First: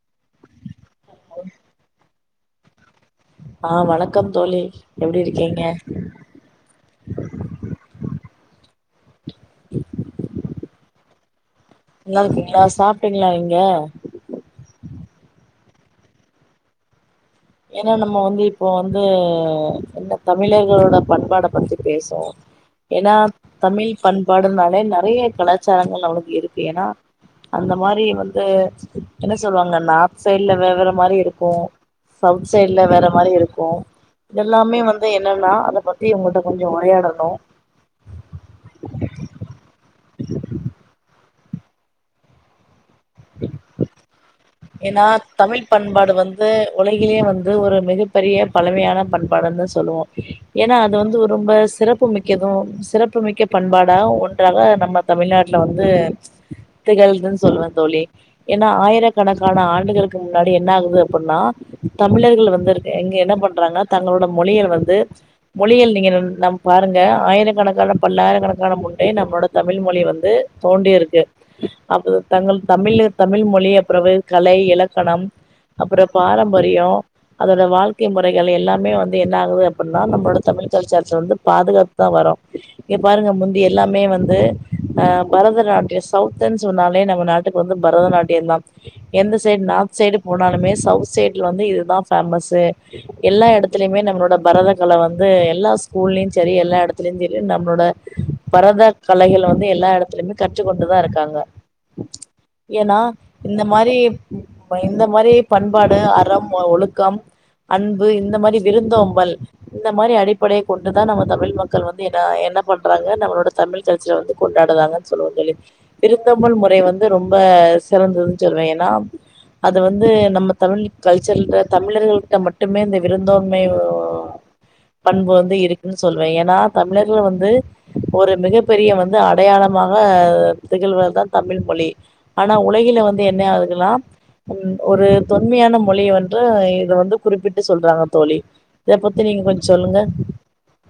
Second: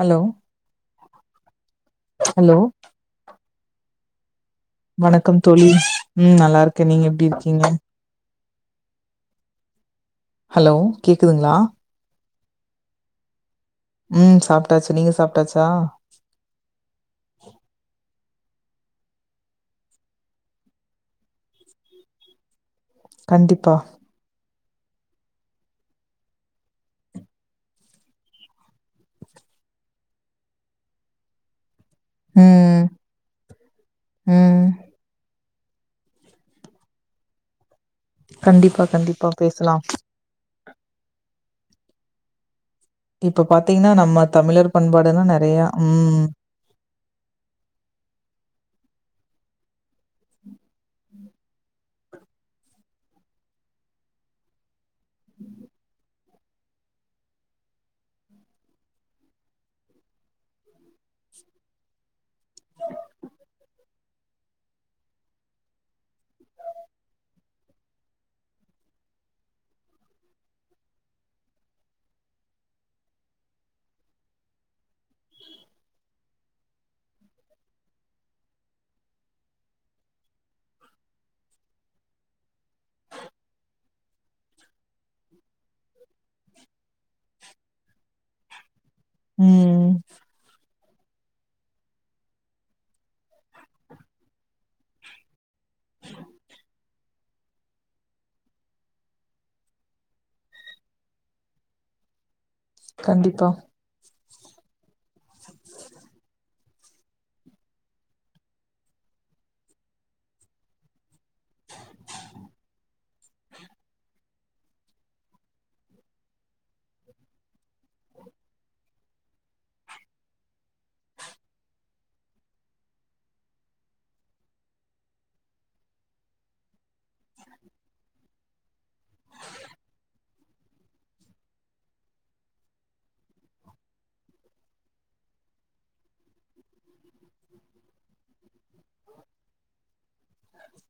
Hello hello ஆ வணக்கம் தோழி எப்டி வணக்கம் இருக்கீங்க தோழி ம் நல்லாருக்கே நீங்க எப்டி இருக்கீங்க ஹலோ கேக்குதுங்களா நில்லாருக்கீங்களா சாப்ட்டீங்களா இங்க உம் சாப்ட்டாச்சு நீங்க சாப்ட்டாச்சா என்ன நம்ம வந்து இப்போவந்து என்ன தமிழர்களோட பண்பாட பத்தி பேசோ என்னா கண்டிப்பா தமிழ் பண்பாடுன்னாலே நறைய கலாச்சாரங்கள் நமளுக்கு இருக்கு ஏன்னா அந்த மாரி வந்து என்ன சொல்லுவாங்க நார்த் சைட்ல வெவ்வற மாரி இருக்கூ சவுத் ம் சைட்லா வேற மாரி இருக்கூ ஓ ம் எல்லாமே வந் து என்னன்னா அத பத்தி உங்கள்ட்ட கொஞ்சொ உரையாடணு கண்டிப்பா கண்டிப்பா பேசலா இப்பொ பாத்தீங்கன்னா நம்மத் என்னா தமிழ்பண்பாடு வந்து உலகிலேவந்து ஒரு மிகப்பெரிய பழமையான பண்பாடுன்னு சொல்லுவோ என்னா அது வந்து ஒரு ரொம்ப சிறப்பு மிக்கது சிறப்புமிக்க பண்பாடா ஒன்றாக நம்ம தமிழ்நாட்ல்ல வந்து திகழ்துன் சொல்லுவ தோழி ஏன்னா ஆயிரக் கணக்கான ஆண்டுகளுக்கு முன்னாடி என்னாகுது அப்புன்னா தமிழர்கள் வந்துருக் இங்க என்ன பண்றாங்ன்னா தங்களோட மொழிய வந்து மொழியல் நீங்க நம் நம் பாருங்க ஆயிரக்கணக்கான பல்லாயிரக்கணக்கான முன்னே நம்ப்போட தமிழ்மொழி வந்து தோண்டியிருக்கு அப்பது தங்கள் தமிழ்ழு தமிழ் மொழிய ப்பிறவு கலை இலக்கணம் அப்பற பாரம்பரியொ அதோட வாழ்க்கைய முறைகள் எல்லாமே வந்து என்னாகுது அப்புன்னா நம்ப்போட தமிழ் கல்ச்சாரத்த வந்து பாதுகாப் த்தா வரோ ங்க பாருங்க முந்தி எல்லாமே வந்து அ பரதநாட்டிய சௌத்தன் சொன்னாலே நம்ம நாட் டுக் வந்து பரதநாட்டியந்தா எந்த செய்டு ம் நார்த் செய்டு போனாலுமே சவுத் செய்ட்ல வந்து இதுதா ஃபேமஸ்ஸு எல்லா எடத்துலயுமே நம்ப்போட பரதகல வந்து எல்லா ஸ்கூல்லியு சரி எல்லா எடத் திலியுஞ் செரி நம்ப்ளோட பரத கலைகளவந்து எல்லா எடத்துலையுமே கற்றுக்கொண்டுதா இருக்காங்க எனா கண்டிப்பா மாரிப் பயன் இந்தமாரி பண்பாடு அறம் ஒ ஒழுக்கம் அன்பு இந்த மாரி விருந்தோம்பல் இந்த மாரி அடிப்படையக் கொண்டுதா நம்ம தமிழ் மக்கள் வந்து என்னா என்ன பண்றாங்க நம்மளோட தமிழ் கல்ச்சர வந்து கொண்டாடுராங்க சொல்லுவோ தோழி விருந்தோம்பல் முறைய வந்துரொம்ப சிறந்ததுன் சொல்வே என்னா அது வந்து நம்ம தமிழ் கல்லாச்சர் தமிழர்கள்ட்ட மட்டுமே இந்த விருந்தோன்மை பண்பு வந்து இருக்குன் சொல்லுவே ஏன்னா தமிழர்கள் வந்து ஒரு மிகப் பெரிய வந்து அடையாளமாக திகழ்வத்தா தமிழ் மொழி ஆன உலகில வந்து என்ன ஆகுதுல்லாம் ம் ஒரு தொன்மையான மொழின்று இது வந்து குறிப்பிட்டு சொல்றாங்க தோழி இத பத்தி நீங்க கொஞ்ச சொல்லுங்க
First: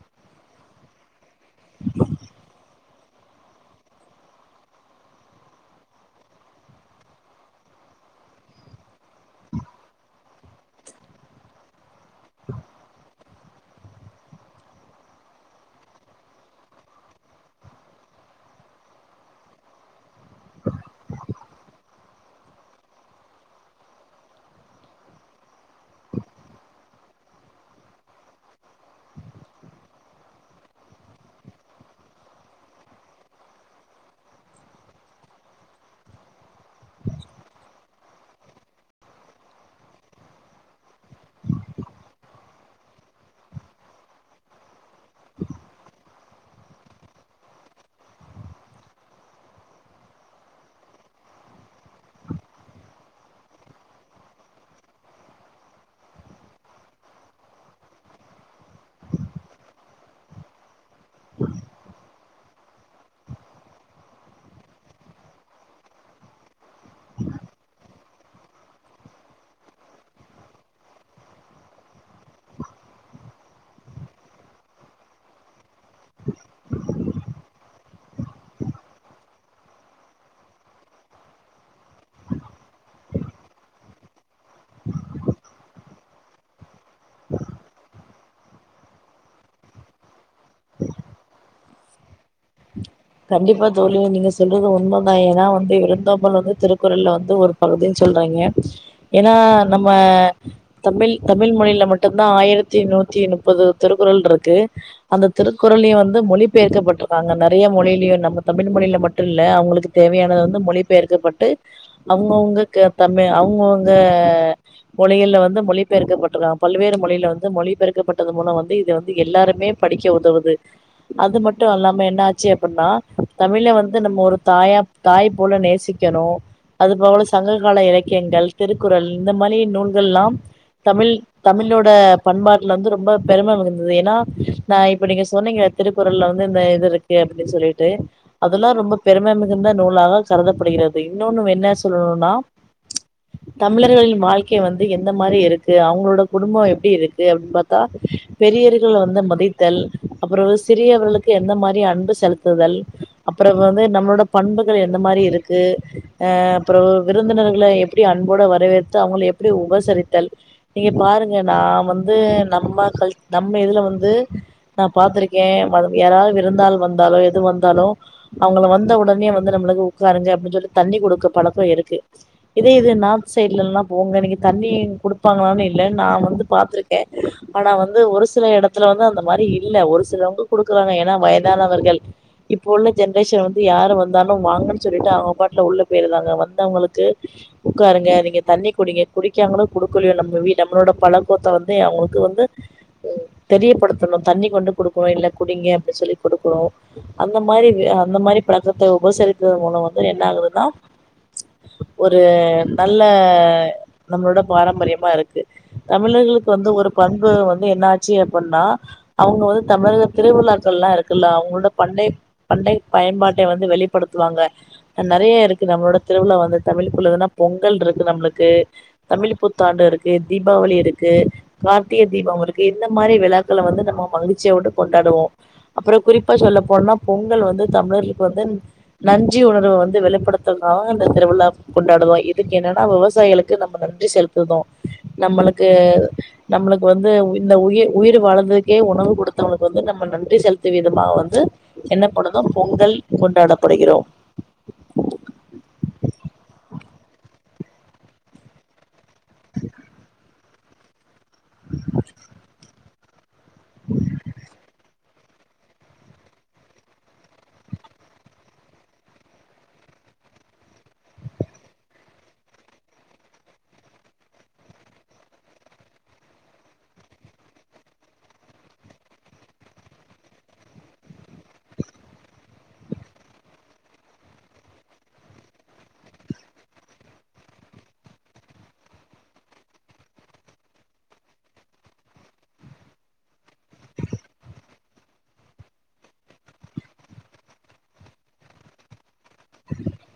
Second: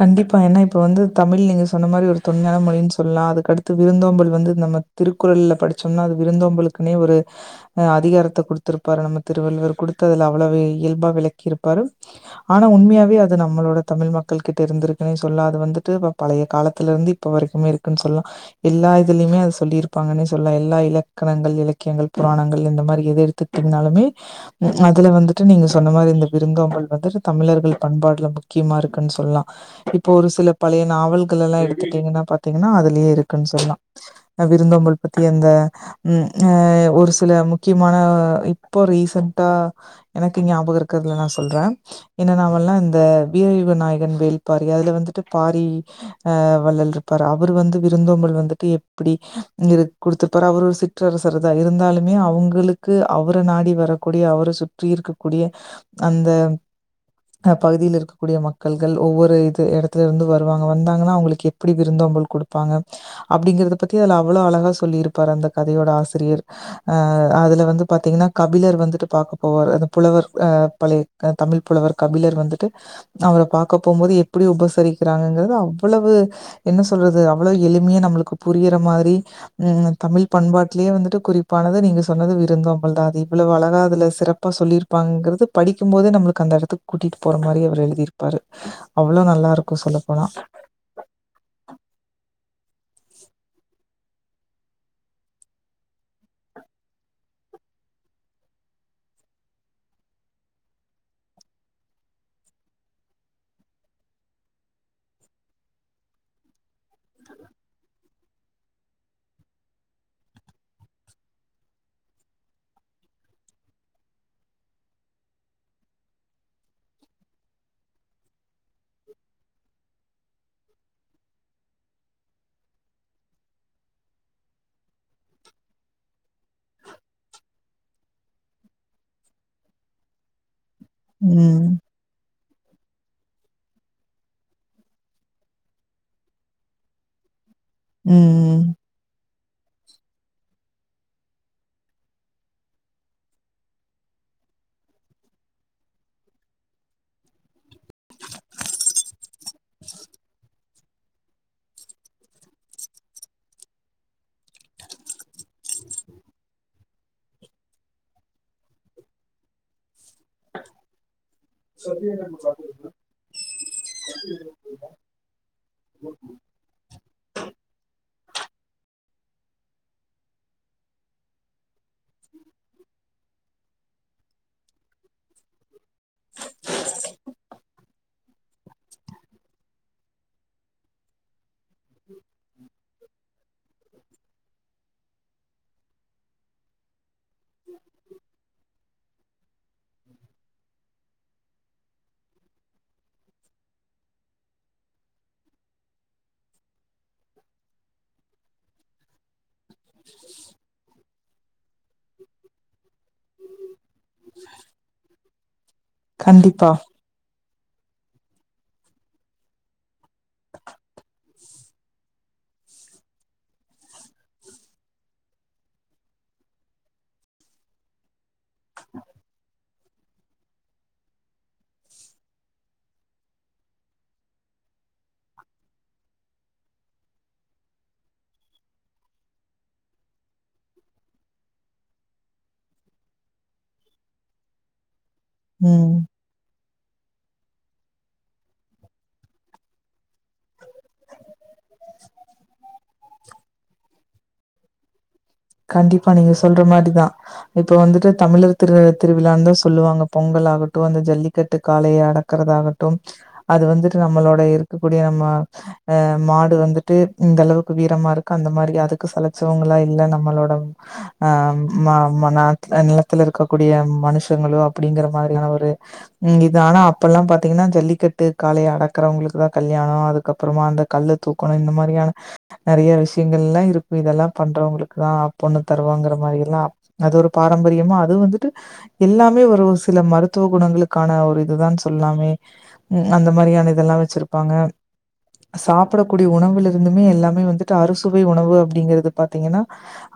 கண்டிப்பா ஏன்னா இப்ப வந்து தமிழ் நீங்க சொன்ன மாரி ஒரு தொண்மையான மொழின் சொல்லா அதுக்கடுத் து விருந்தோம்பல் வந்து நம்ம திருக்குறள்ல்ல படிச்சம்னா அது விருந்தோம்பலக்குனே ஒரு அ அதிகாரத்த குடுத்திருப்பாரு நம்ம திருவள்ளுவர் குடுத்து அதுல அவ்ளவு இயல்பா விளக்கிருப்பாரு ஆனா உண்மையாவே அது நம்மளோட தமிழ் மக்கள் கிட்ட இருந்திருக்குன்னே சொல்ல அது வந்துட்டு இப்ப பழைய காலத்துல இருந்து இப்ப வரைக்குமே இருக்குன் சொல்லா எல்லா இதுலயுமே அத சொல்லிருப்பாங்கன்னே சொல்ல எல்லா இலக்கணங்கள் இலக்கியங்கள் புராணங்கள் இந்த மாரி எத எடுத்துட் இருந்தாலுமே அதுல வந்துட்டு நீங்க சொன்ன மாரி இந்த விருந்தோம்பல் வந்துட்டு தமிழர்கள் பண்பாட்ல முக்கியமா இருக்குன் சொல்லா இப்போ ஒரு சில பழைய நாவல்கள் எல்லா எடுத்துட்டீங்கன்னா பாத்தீங்கன்னா அதுலே இருக்குன் சொல்லா அ விருந்தோம்பள் பத்தி அந்த ம் அ ஒரு சில முக்கியமான இப்போ ரீசன்டா எனக்கு ஞாபக இருக்குறதுல நா சொல்ற என்ன நாவல்ன்னா இந்த வீர வி விநாயகன் வேல் பாரி அதுல வந்துட்டு பாரி அ வள்ளல் இருப்பரு அவர் வந்து விருந்தோம்பல் வந்துட்டு எப்டி குடுத்துட்ப்பாரு அவர் ஒரு சி சுற்றரசர் தா இருந்தாலுமே அவுங்களுக்கு அவர நாடி வரக்கூடிய அவர சுற்றி இருக்க கூடிய அந்த பகுதியில் இருக்கக்கூடிய மக்கள்கள் ஒவ்வொரு இது இடத் துல இருந்து வருவாங்க வந்தாங்கன்னா அவுங்களுக் எப்டி விருந்தோம்பல் குடுத் துருப்பாங்க அப்டிங்கறத பத்தி அதுல அவ்ளோ அழகா சொல்லி இருப்பார் அந்த கதையோட ஆசிரியர் அ அதுல வந்து பார்த்தீங்ன்னா கபிலர் வந்துட்டு பார்க்க போவார் அந்த புலவர் அ பழைய தமிழ் புலவர் கபிலர் வந்துட்டு அவர பார்க்க போம்போது எப்டி உபசரிக்கிறாங்கங்கறது அவ்வளவு என்ன சொல்றது அவ்ளோ எளிமையா நம்மளுக்கு புரிற மாரி ம் தமிழ் பண்பாட்லேயே வந்துட்டு குறிப்பானது நீங்க சொன்னது விருந்துதோம்பல் தா அது இவ்வளவு அழகா அதுல சிறப்பா சொல்லிரு ப்பாங்கறது படிக்கும் போதே நம்மளுக்கு அந்த இடத்துக் கூட்டிட் போற மாரியே அவர் எழுதிருப்பாரு அவ்ளோ நல்லா இருக்கு சொல்ல போனா கண்டிப்பா தோழி நீங்க சொல்றது உண்மதா ஏன்னா வந்து விருந்தோம்பல் வந்து திருக்குறள் வந்து ஒரு வர்றதுன் சொல்றாங்க ஏன்னா நம்ம தமிழ் தமிழ் மொழியில மட்டுதா ஆயிரத்தி நூத்தி முப்பது திருக்குறள் இருக்கு அந்த திருக்குறள்ளையு வந்து மொழி பெயர்க்கப்பட்ருக்காங்க நறைய மொழி நம்ம தமிழ் மொழியில மட்டு இல்ல அவுங்களுக்கு தேவையானது வந்து மொழி பெயர்க்கப்பட்டு அவுங்கவுங்க க தமிழ் அவுங்கவுங்க மொழியில்ல வந்து மொழி பெயர்க்கப்பட்டருக்காங்க பல்வேறு மொழியில வந்து மொழி பெயர்க்கப்பட்டது மூலம் வந்து இது வந்து எல்லாருமே படிக்க உதவுது அது மட்டு அல்லாம என்னாச்சு அப்டின்னா தமிழ வந்து நம்ம ஒரு தாயா தாய் போல நேசிக்கனு அது போல சங்ககால இலக்கியங்கள் திருக்குறள் இந்த மாரி நூல்கள்லாம் தமிழ் ம். தமிழோட பண்பாட்டுல வந்து ரொம்ப பெரும மிகந்தது ஏன்னா ந இப்ப நீங்க சொன்னீங்க திருக்குறள்ல வந்து இந்த இது இருக்கு அப்டின் சொல்லிட்டு ம். அதெல்லா ரொம்ப பெரும மிகுந்த நூலாக கருதப்படுகிறது இன்னொன்னு என்ன சொல்லணுன்னா தமிழர்களின் வாழ்க்கை வந்து எந்த மாதிரி இருக்கு அவங்களோட குடும்பம் எப்படி இருக்கு அப்டின்னு பாத்தா பெரியர்கள் வந்து மதித்தல் அப்புறோ சிறியவர்களுக்கு எந்த மாதிரி அன்பு செலுத்துதல் அப்புறோ வந்து நம்மளோட பண்புகள் எந்த மாரி இருக்கு அ அப்புறோ விருந்தினர்கள எப்பிடி அன்போட வரவேத்து அவுங்கள எப்பிடி உபசரித்தல் நீங்க பாருங்க நா வந்து நம்ம கல் நம்ம இதுல வந்து நா பாத்துருக்கே வத யாராவது விருந்தால் வந்தாலு எது வந்தாலு அவங்கள வந்த ஒடனே வந்து நம்மளுக்கு உக்காருங்க அப்டின்னு சொல்லி தண்ணி குடுக்க பழக்கோ இருக்கு இதே இது நார்த் சைட்லல்லா போங்க நீங்க தண்ணி குடுப்பாங்களான்னு இல்ல நா வந்து பாத்துருக் கே ஆனா வந்து ஒரு சில எடத்துல வந்து அந்த மாரி இல்ல ஒரு சிலவங்க குடுக்குறாங்க ஏன்னா வயத் தானவர்கள் இப்ப உள்ள ஜென்ரேஷன் வந்து யாரு வந்தாலு வாங்கன்னு சொல்லிட்டு அவங்க பாட்டு உள்ள போயிருதாங்க வந்தவங்களுக்கு உக்காருங்க நீங்க தண்ணி குடிங்க குடிக்காங்களோ குடுக்கலுயோ நம்ம வீட்ட நம்மளோட பழக்கத்த வந்து அவங்களுக்கு வந்து தெரியப்படுத்தணு தண்ணி கொண்டு குடுக்கணு இல்ல குடிங்க அப்படின்னு சொல்லி குடுக்கணு அந்த மாரி அந்த மாரி பழக்கத்த உபசரி க்கற மூலம் வந்து என்னாகுறன்னா ஒரு நல்ல நம்ளோட பாரம்பரியமாருக்கு தமிழர்களுக்கு வந்து கண்டிப்பா. ஒரு பண்பு வந்து என்ன ஆச்சு அப்டின்னா அவுங்க வந்து தமிழக திருவிழாக்கள்லாருக் குல்ல அவுங்களோட பண்டை பண்டை பயன்பாட்டை வந்து வெளிப்படுத்துவாங்க அ நறையருக்கு நம்மளோட திருவிழா வந்து தமிழ்க்குள்ளதுன்னா பொங்கல் இருக்கு நம்ளுக்கு தமிழ் புத்தாண்டு இருக்கு தீபாவளி இருக்கு கார்த்திகை தீபம் இருக்கு இந்த மாரி விழாக்கள வந்து நம்ம மகிழ்ச்சியோட கொண்டாடுவோ அப்பறோ குறிப்பா சொல்ல போனா பொங்கல் வந்து தமிழர்களுக்கு வந்து நஞ்சி உணர்வ வந்து வெளிப்படுத்துக்காக இந்த திருவிழா கொண்டாடுவோ இதுக்கு என்னன்னா விவசாயிகளுக் கு நம்ம நன்றி செலுத்துதோ நம்மளுக்கு ம். நம்மளுக்கு வந்து இந்த உயிர் உயிர் வாழ்ந்ததுக்கே உணவு குடுத்தவங்களுக்கு வந்து நம்ம நன்றி செல் லுத்த விதமா வந்து என்ன பண்ணதோ பொங்கல் கொண்டாடப்படுகிறோ கண்டிப்பா நீங்க சொல்ற மாரி தா இப்ப வந்துட்டு தமிழர் திரு திருவிழான்னு தா சொல்லுவாங்க பொங்கலாகட்டு இந்த ஜல்லிக் கட்டு காளைய அடக்கறதாகட்டு அது வந்துட்டு நம்மளோட இருக்கக்கூடிய நம்ம அ மாடு வந்துட்டு இந்த அளவுக்கு வீரமாருக்கு அந்த மாரி அதுக்கு செலச்சவங்களா இல்லன்னா நம்மளோட அ மா நம்ம நாட்ல நிலத்துல இருக்கக்கூடிய மனுஷங்களோ அப்டிங்கிற மாரியான ஒரு நீங்க இதானா அப்பலா பாத்தீங்கன்னா ஜல்லிக்கட்டு காளைய அடக்கறவங்களுக்கு தா கல்யாணோ அதுக்கப்பறமா அந்த கல்லு தூக்கணு இந்த மாரியான நறைய விஷ்யங்கள்லா இருக்கு இதெல்லா பண்றவங்களுக்கு தா பொண்ணு தருவாங்கற மாரிலா அது ஒரு பாரம்பரியமா அது வந்துட்டு எல்லாமே ஒரு சில மருத்துவ குணங்களுக்கான ஒரு இதுதா சொல்லாமே ம் அந்த மாரியான இதெல்லா வச்சுருப்பாங்க சாப்புடக்கூடிய உணவுலருந்துமே எல்லாமே வந்துட்டு அறுசுவை உணவு அப்டிங்கறது பாத்தீங்கன்னா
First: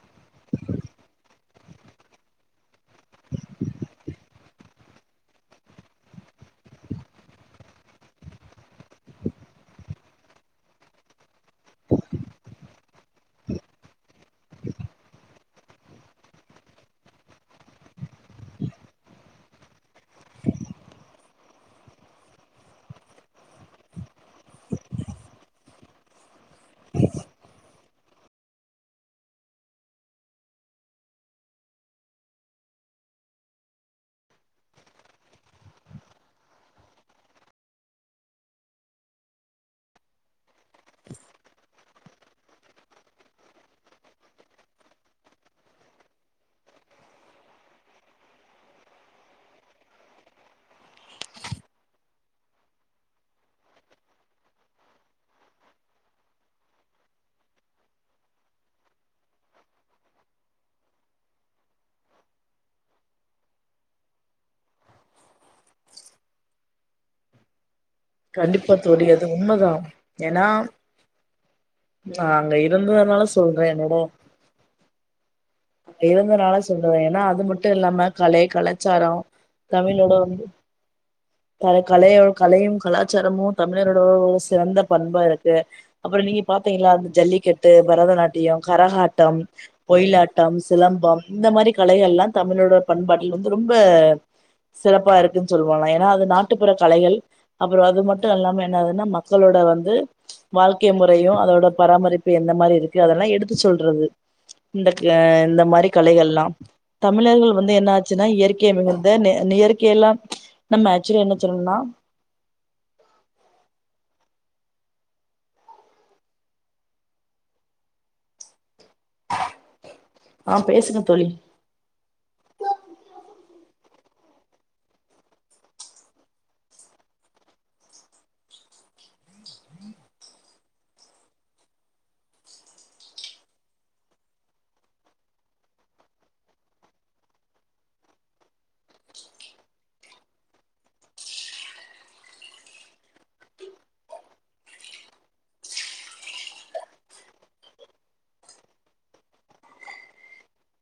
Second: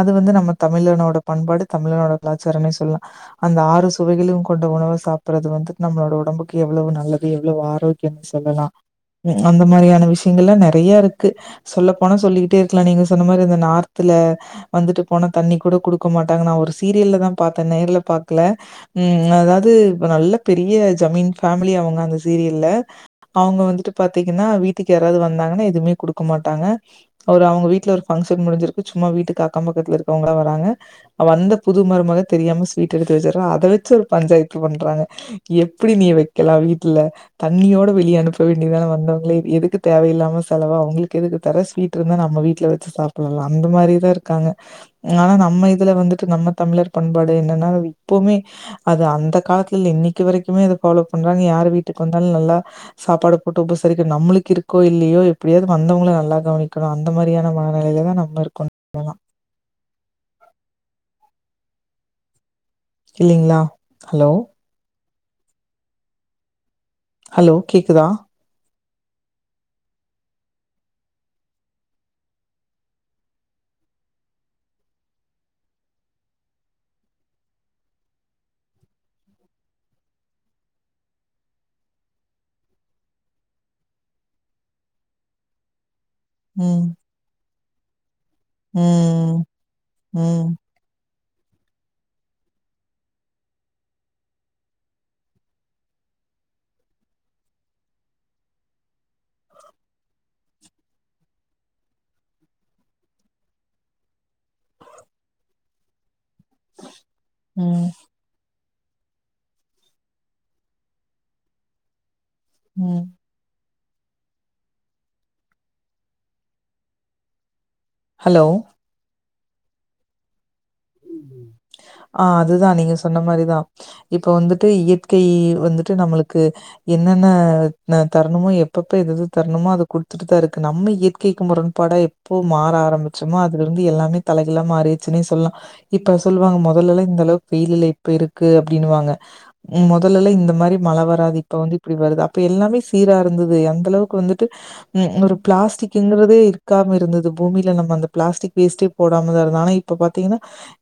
அது வந்து நம்ம தமிழனோட பண்பாடு தமிழனோட கலாச்சாரனே சொல்லலா அந்த ஆறு சுவைகளையு கொண்ட உணவ சாப்ட்றது வந்துட்டு நம்மளோட ஒடம்புக்கு எவ்ளோவு நல்லது எவ்ளோவு ஆரோக் கியம் சொல்லலா அந்த ம் மாரியான விஷ்யங்கள்லா நெறையருக்கு சொல்ல போனா சொல்லிட்டே இருக்கலா நீங்க சொன்ன மாரி இந்த நார்தல வந்துட்டு போன தண்ணி கூட குடுக்க மாட்டாங்க நா ஒரு சீரியல்லதா பாத்தே நேர்ல பாக்கல ம் அதாவ்து இப்ப நல்ல பெரிய ஜமீன் ஃபேமிலி அவுங்க அந்த சீரியல்ல அவுங்க வந்துட்டு பாத்தீங்கன்னா வீட்டுக்கு யாராவ்து வந்தாங்கன்னா எதுமே குடுக்க மாட்டாங்க ஒரு அவுங்க வீட்ல ஒரு ஃபங்க்ஷன் முடிஞ்சிருக்கு சும்மா வீட்டுக்கு அக்கம் பக்கத்துல இருக்றவ்ங்கல்ல வராங்க வந்த புது மருமக தெரியாம ஸ்வீட் எடுத்து வெச்சர்றா அத வெச்சு ஒரு பஞ்சாய்த்து பண்றாங்க எப்பிடி நீ வெக்கலா வீட்ல தண்ணியோட வெளிய அனுப்ப வேண்டியதான வந்தவங்கள எ எதுக்கு தேவயில்லாம செலவு அவுங்ளுக் எதுக்கு தர ஸ்வீட் ருந்தா நம் வீட்ல வெச்சு சாப்புட்லால்ல அந்த மாரி தா இருக் காங்க ஆனா நம்ம இதுல வந்துட்டு நம்ம தமிழர் பண்பாடு என்னனா அது இப்பவுமே அது அந்த காலத்துல இல்ல இன்னைக்கு வரைக்குமே அது ஃபாலோ பண்றாங்க யாரு வீட்டுக்கு வந்தாலு நல்லா சாப்பாடு போட்டு உபசரிக்கணு நம்மளுக் இருக்கோ இல்லியோ எப்டியாவ்து வந்தவங்கள நல்லா கவனிக்கணு அந்த மாரியான மனநிலைல தா நம் ம இருக்கோ வேணா இல்லைங்ளா ஹலோ ஹலோ கேக்குதா கண்டிப்பா தோழி அது உண்ம தா ஏனா நா அங்க இருந்ததுனால சொல்றே என்னோட அப்டி இருந்தத்னால சொல்ற ஏனா அது மட்டு இல்லாம கலை, கலாச்சாரோ தமிழோட வந்து பல கலையோ கலையு கலாச்சாரமு தமிழரோட ஒரு சிறந்த பண்பா இருக்கு அப்பறோ நீங்க ம், பாத்தீங்களா அந்த ஜல்லிக்கட் டு, பரதநாட்டியம், கரகாட்டம், ம், ஒயிலாட்டம் ம், சிலம்பம் இந்த மாரி கலைகள்லா தமிழோட பண்பாட்டில் வந்து ரொம்ப சிறப்பா இருக்குன் சொல்லுவாங்களா ஏனா அது நாட்டுப்புற கலைகள் அப்பறோ அது மட்டு இல்லாம என்னதுனா மக்களோட வந்து வாழ்க்கை முறையு அதோட பராமரிப்பு எந்த மாரி இருக்கு அதெல்லா எடுத்து சொல்றது இந்த கே இந்த மாரி கலைகள்லாம் தமிழர்கள் வந்து ம், என்னா ச்சின்னா இயற்கை மிகுந்த நெ இயற்கை எல்லா நம்ம ஆக்சுலி என்ன சொல்ணுன்னா சொல்லணோம்னா ம் ஹலோ ஆ பேசுங்க தோழி ஆ அதுதா நீங்க சொன்ன மாரிதா இப்ப வந்துட்டு இயற்கை வந்துட்டு நம்மளுக்கு என்னென்ன அ தரணுமோ எப்பப்ப எது எது தரணுமோ அத குடுத்துட்டு தா இருக்கு நம்ம இயற்கைக்கு முரண்பாடா எப்போ மாற ஆரம்பிச்சமோ அதுலருந்து எல்லாமே தலகீழா மாறிர்ச்சுன்னே சொல்லா இப்ப சொல்லுவாங்க மொதல்லல்லா இந்த அளவுக் வெயில் இல்ல இப்ப இருக்கு அப்டின்னுவாங்க மொதல்லல்லா இந்த மாரி மழ வராது இப்ப வந்து இப்பிடி வருது அப்ப எல்லாமே சீரா இருந்துது அந்தளவுக் வந்துட்டு ம் ஒரு பிளாஸ்டிக்கிங்கறதே இருக்காம இருந்தது பூமில நம்ம அந்த பிளாஸ்டிக் வேஸ்ட்டே போடாம தா இருந்தோ ஆனா இப்ப பாத்தீங்கன்னா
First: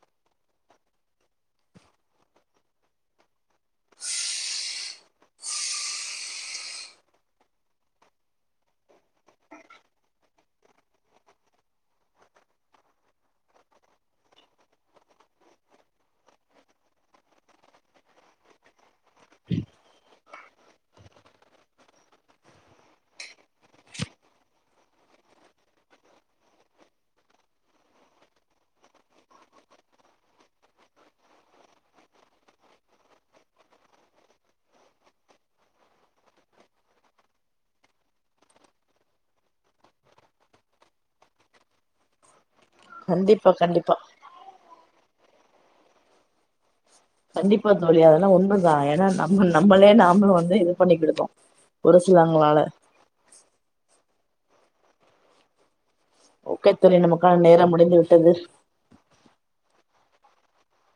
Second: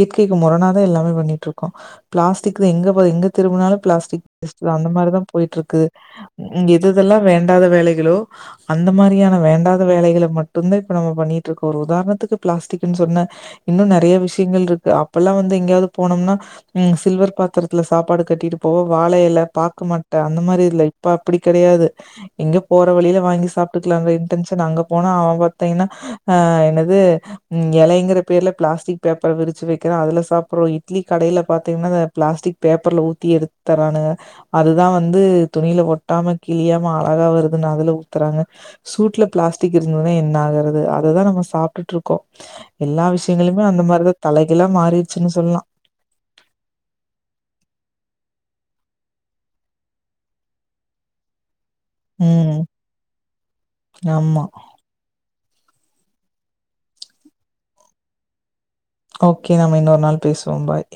இயற்கைக்கு முரணாதா எல்லாமே பண்ணிட்ருக்கோ பிளாஸ்டிக் தா எங்க ப எங்க திரும்புனாலு பிளாஸ்டிக் வேஸ்ட் தா அந்த மாரிதா போய்ட்ருக்கு ம் எது எதெல்லா வேண்டாத வேலைகளோ அந்த மாரியான வேண்டாத வேலைகள மட்டுந்தா இப்ப நாம பண்ணிட்ருக்கோ ஒரு உதாரணத்துக்கு பிளாஸ்டிக்குன் சொன்ன இன்னு நெறைய விஷ்யங்கள்ருக்கு அப்பல்லா வந்து எங்கயாவ்து போனம்னா ம் சில்வர் பாத்திரத்துல சாப்பாடு கட்டிட்டு போவோ வாழ எல, பாக்கு மட்ட அந்த மாரி இதுல இப்ப அப்பிடி கெடயாது எங்யோ போற வழில வாங்கி சாப்ட்டுக்கலாங்ற இன்டென்ஷன் அங்க போனா அவ பாத்தீங்கன்னா அ என்னது ம் எலைங்கிற பேர்ல பிளாஸ்டிக் பேப்பர் விரிச்சு வெ க்கறா அதுல சாப்புட்றோ இட்லி கடைல பாத்தீங்ன்னா அ பிளாஸ்டிக் பேப்பர்ல ஊத்தி எடுத் தரானுக அதுதா வந்து துணியில ஒட்டாம கிழியாம அழகா வருதுனு அதுல உத்துறாங்க சூட்ல பிளாஸ்டிக் இருந்ததுதா என்ன ஆகறது அததா நம்ம சாப்ட்டுட்டு இருக்கோ எல்லா கண்டிப்பா விஷயங்களுமே அந்த கண்டிப்பா மாரிதா தலைகீழ மாறிச்சுனு சொல்லலா கண்டிப்பா தோழி அதெல்லா உண்மதா ஏனா நம்ம நம்மளே நாமளு வந்து இது பண்ணிகிடுதோ ம் ஆமா ஓகே தோழி நமக்கான நேரம் முடிந்து விட்டது ஓகே நம்ம இன்னொரு நாள் பேசுவோம் பாய்